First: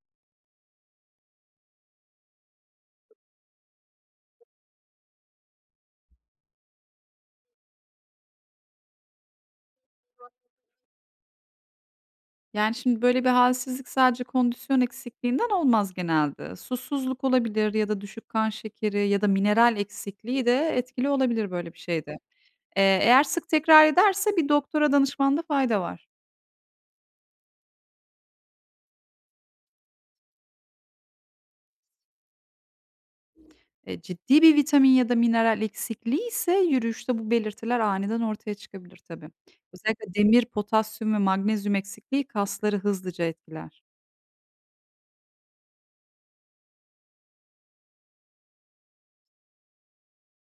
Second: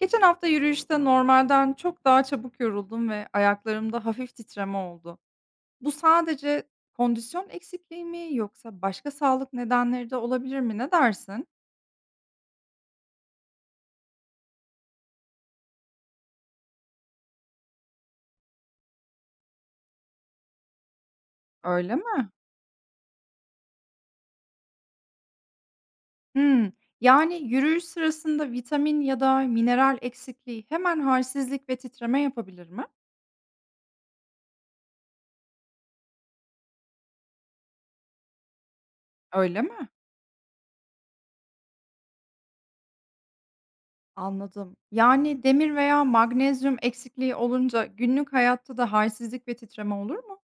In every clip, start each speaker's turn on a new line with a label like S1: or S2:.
S1: Geçen hafta yürüyüşte normalden çok daha çabuk yoruldum ve ayaklarımda hafif titreme oldu. Bu sadece kondisyon eksikliği mi yoksa başka sağlık nedenleri de olabilir mi? Ne dersin?
S2: Yani, şimdi, böyle, bir halsizlik sadece kondisyon eksikliğinden olmaz genelde. Susuzluk olabilir ya da düşük kan şekeri ya da mineral eksikliği de etkili olabilir böyle bir
S1: Öyle
S2: şeyde.
S1: mi?
S2: Eğer sık tekrar ederse bir doktora danışmanda fayda var.
S1: Hmm, yani yürüyüş sırasında vitamin ya da mineral eksikliği hemen halsizlik ve titreme yapabilir mi?
S2: Ciddi bir vitamin ya da mineral eksikliği ise yürüyüşte bu belirtiler aniden ortaya çıkabilir tabii.
S1: Öyle mi?
S2: Özellikle demir, potasyum ve magnezyum eksikliği kasları hızlıca etkiler.
S1: Anladım. Yani demir veya magnezyum eksikliği olunca günlük hayatta da halsizlik ve titreme olur mu?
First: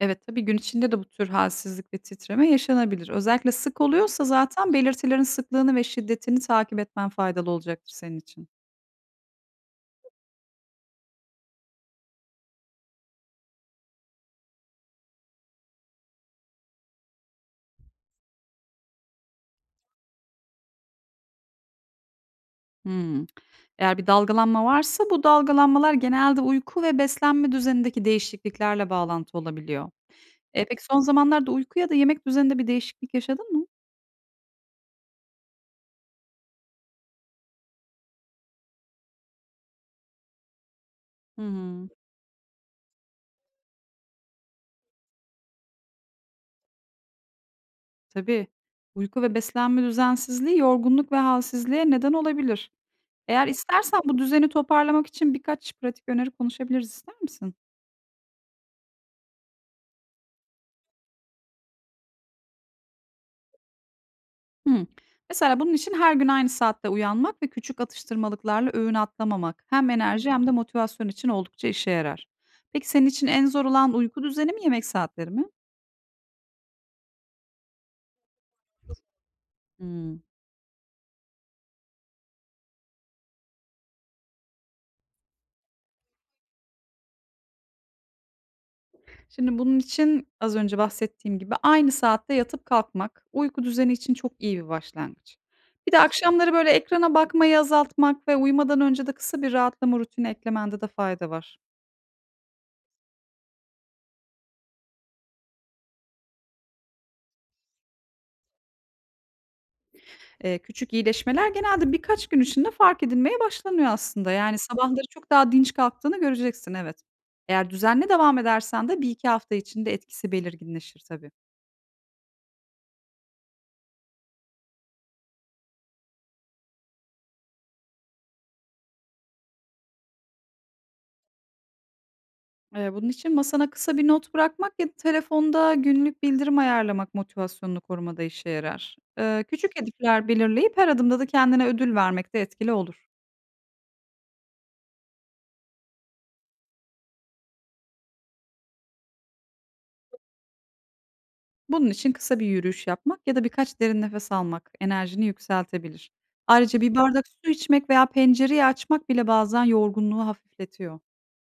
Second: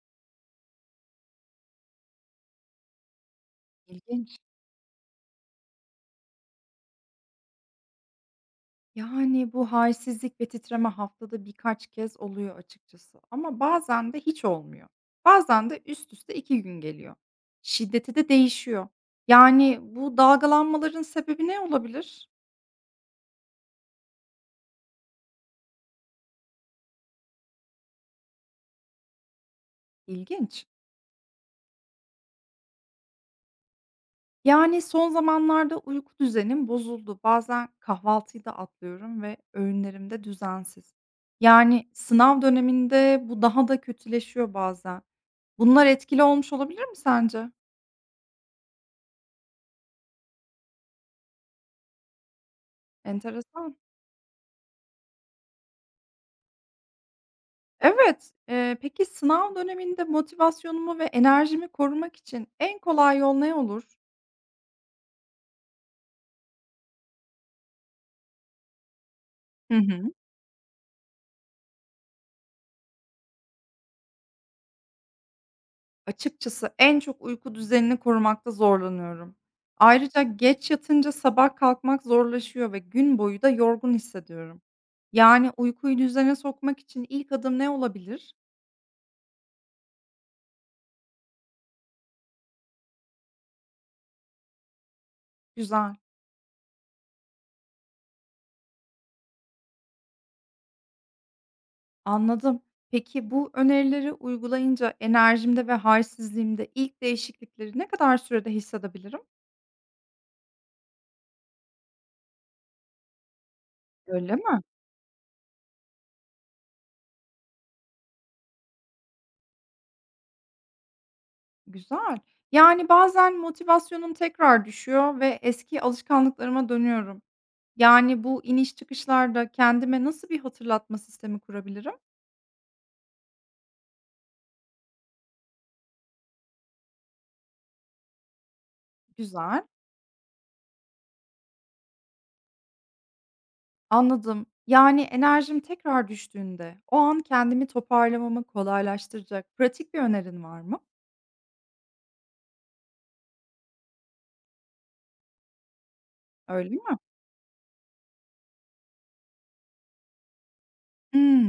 S2: Evet, tabii gün içinde de bu tür halsizlik ve titreme yaşanabilir. Özellikle sık oluyorsa
S1: İlginç.
S2: zaten belirtilerin sıklığını ve şiddetini takip etmen faydalı olacaktır senin için.
S1: Yani, bu hâlsizlik ve titreme haftada birkaç kez oluyor açıkçası ama bazen de hiç olmuyor. Bazen de üst üste 2 gün geliyor. Şiddeti de değişiyor. Yani, bu dalgalanmaların sebebi ne olabilir?
S2: Hmm. Eğer bir dalgalanma varsa bu dalgalanmalar genelde uyku ve beslenme düzenindeki değişikliklerle bağlantı olabiliyor.
S1: İlginç.
S2: Peki son zamanlarda uyku ya da yemek düzeninde bir değişiklik yaşadın mı?
S1: Yani, son zamanlarda uyku düzenim bozuldu. Bazen kahvaltıyı da atlıyorum ve öğünlerim de düzensiz. Yani,
S2: Hı.
S1: sınav döneminde bu daha da kötüleşiyor bazen. Bunlar etkili olmuş olabilir mi sence?
S2: Tabii. Uyku ve beslenme düzensizliği yorgunluk ve halsizliğe neden olabilir. Eğer
S1: Enteresan.
S2: istersen bu düzeni toparlamak için birkaç pratik öneri konuşabiliriz. İster misin?
S1: Evet. Peki sınav döneminde motivasyonumu ve enerjimi korumak için en kolay yol ne olur?
S2: Hımm. Mesela bunun için her gün aynı saatte uyanmak ve küçük atıştırmalıklarla öğün atlamamak
S1: Hı
S2: hem
S1: hı.
S2: enerji hem de motivasyon için oldukça işe yarar. Peki senin için en zor olan uyku düzeni mi, yemek saatleri mi?
S1: Açıkçası en çok uyku düzenini korumakta zorlanıyorum.
S2: Hımm.
S1: Ayrıca geç yatınca sabah kalkmak zorlaşıyor ve gün boyu da yorgun hissediyorum. Yani uykuyu düzene sokmak için ilk adım ne olabilir?
S2: Şimdi bunun için az önce bahsettiğim gibi aynı saatte yatıp kalkmak uyku düzeni için çok iyi bir başlangıç. Bir
S1: Güzel,
S2: de akşamları böyle ekrana bakmayı azaltmak ve uyumadan önce de kısa bir rahatlama rutini eklemende de fayda var.
S1: anladım. Peki bu önerileri uygulayınca enerjimde ve halsizliğimde ilk değişiklikleri ne kadar sürede hissedebilirim?
S2: Küçük iyileşmeler genelde birkaç gün içinde fark edilmeye başlanıyor aslında.
S1: Öyle
S2: Yani
S1: mi?
S2: sabahları çok daha dinç kalktığını göreceksin, evet. Eğer düzenli devam edersen de bir iki hafta içinde etkisi belirginleşir tabii.
S1: Güzel. Yani bazen motivasyonum tekrar düşüyor ve eski alışkanlıklarıma dönüyorum. Yani bu iniş çıkışlarda kendime nasıl bir hatırlatma sistemi kurabilirim?
S2: Bunun için masana kısa bir not bırakmak ya da telefonda günlük bildirim ayarlamak motivasyonunu korumada işe yarar.
S1: Güzel.
S2: Küçük hedefler belirleyip her adımda da kendine ödül vermek de etkili olur.
S1: Anladım. Yani enerjim tekrar düştüğünde o an kendimi toparlamamı kolaylaştıracak pratik bir önerin var mı?
S2: Bunun için kısa bir yürüyüş yapmak ya da birkaç derin nefes almak enerjini yükseltebilir.
S1: Öyle
S2: Ayrıca bir
S1: mi?
S2: bardak su içmek veya pencereyi açmak bile bazen yorgunluğu hafifletiyor.
S1: Hmm.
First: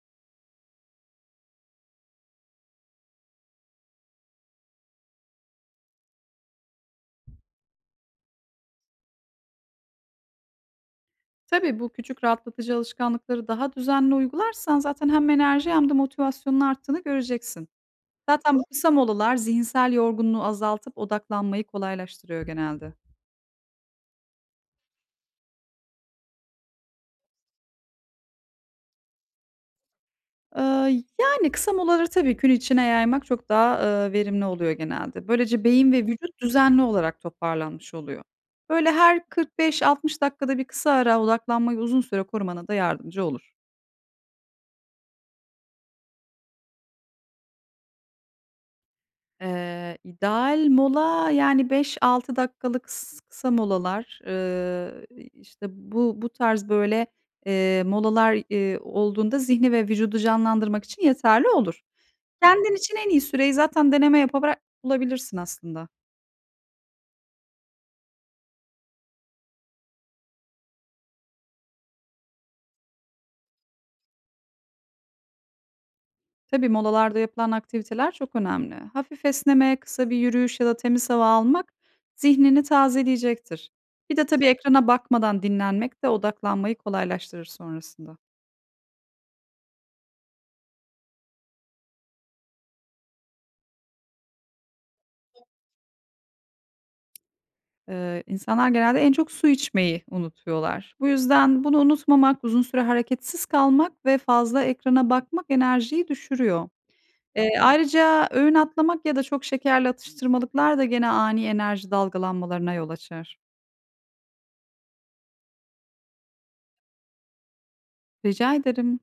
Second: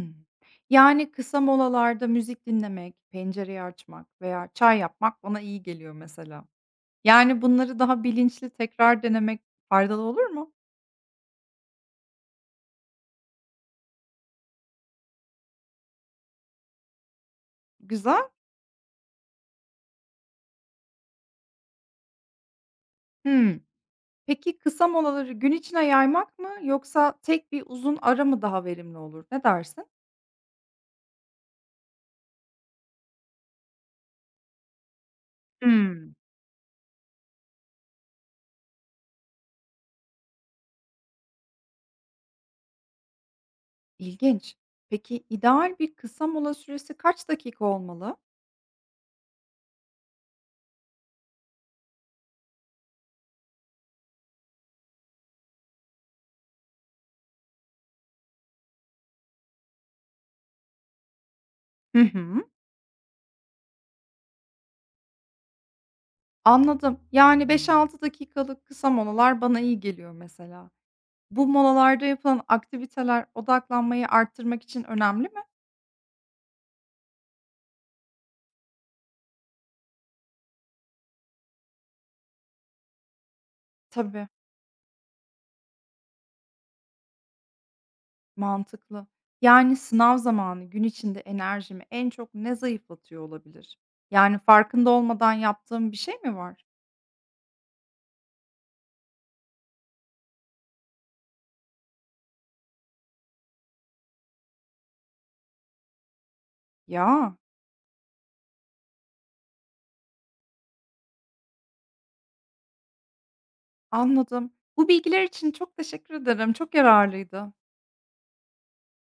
S1: Yani kısa molalarda müzik dinlemek, pencereyi açmak veya çay yapmak bana iyi geliyor mesela. Yani bunları daha bilinçli tekrar denemek faydalı olur mu?
S2: Tabii bu küçük rahatlatıcı alışkanlıkları daha düzenli uygularsan zaten hem enerji hem de motivasyonun arttığını göreceksin.
S1: Güzel.
S2: Zaten bu kısa molalar zihinsel yorgunluğu azaltıp odaklanmayı kolaylaştırıyor genelde.
S1: Hımm. Peki kısa molaları gün içine yaymak mı yoksa tek bir uzun ara mı daha verimli olur? Ne dersin?
S2: Eee, Yani, kısa molaları tabii gün içine yaymak çok daha, verimli oluyor genelde. Böylece beyin ve
S1: Hımm.
S2: vücut düzenli olarak toparlanmış oluyor. Böyle, her 45-60 dakikada bir kısa ara odaklanmayı uzun süre korumana da yardımcı olur.
S1: İlginç. Peki ideal bir kısa mola süresi kaç dakika olmalı?
S2: İdeal mola, yani, 5-6 dakikalık kısa molalar, işte, bu tarz, böyle, molalar, olduğunda zihni ve vücudu canlandırmak için yeterli olur.
S1: Hı hı.
S2: Kendin için en iyi süreyi zaten deneme yaparak bulabilirsin aslında.
S1: Anladım. Yani 5-6 dakikalık kısa molalar bana iyi geliyor mesela. Bu molalarda yapılan aktiviteler odaklanmayı arttırmak için önemli mi?
S2: Tabii molalarda yapılan aktiviteler çok önemli. Hafif esneme, kısa bir yürüyüş ya da temiz hava almak zihnini tazeleyecektir. Bir de
S1: Tabii.
S2: tabii ekrana bakmadan dinlenmek de odaklanmayı kolaylaştırır sonrasında.
S1: Mantıklı. Yani sınav zamanı gün içinde enerjimi en çok ne zayıflatıyor olabilir? Yani farkında olmadan yaptığım bir şey mi var?
S2: İnsanlar genelde en çok su içmeyi unutuyorlar. Bu yüzden bunu unutmamak, uzun süre hareketsiz kalmak ve fazla ekrana bakmak enerjiyi düşürüyor.
S1: Ya,
S2: Ayrıca öğün atlamak ya da çok şekerli atıştırmalıklar da gene ani enerji dalgalanmalarına yol açar.
S1: anladım. Bu bilgiler için çok teşekkür ederim. Çok yararlıydı.
S2: Rica ederim.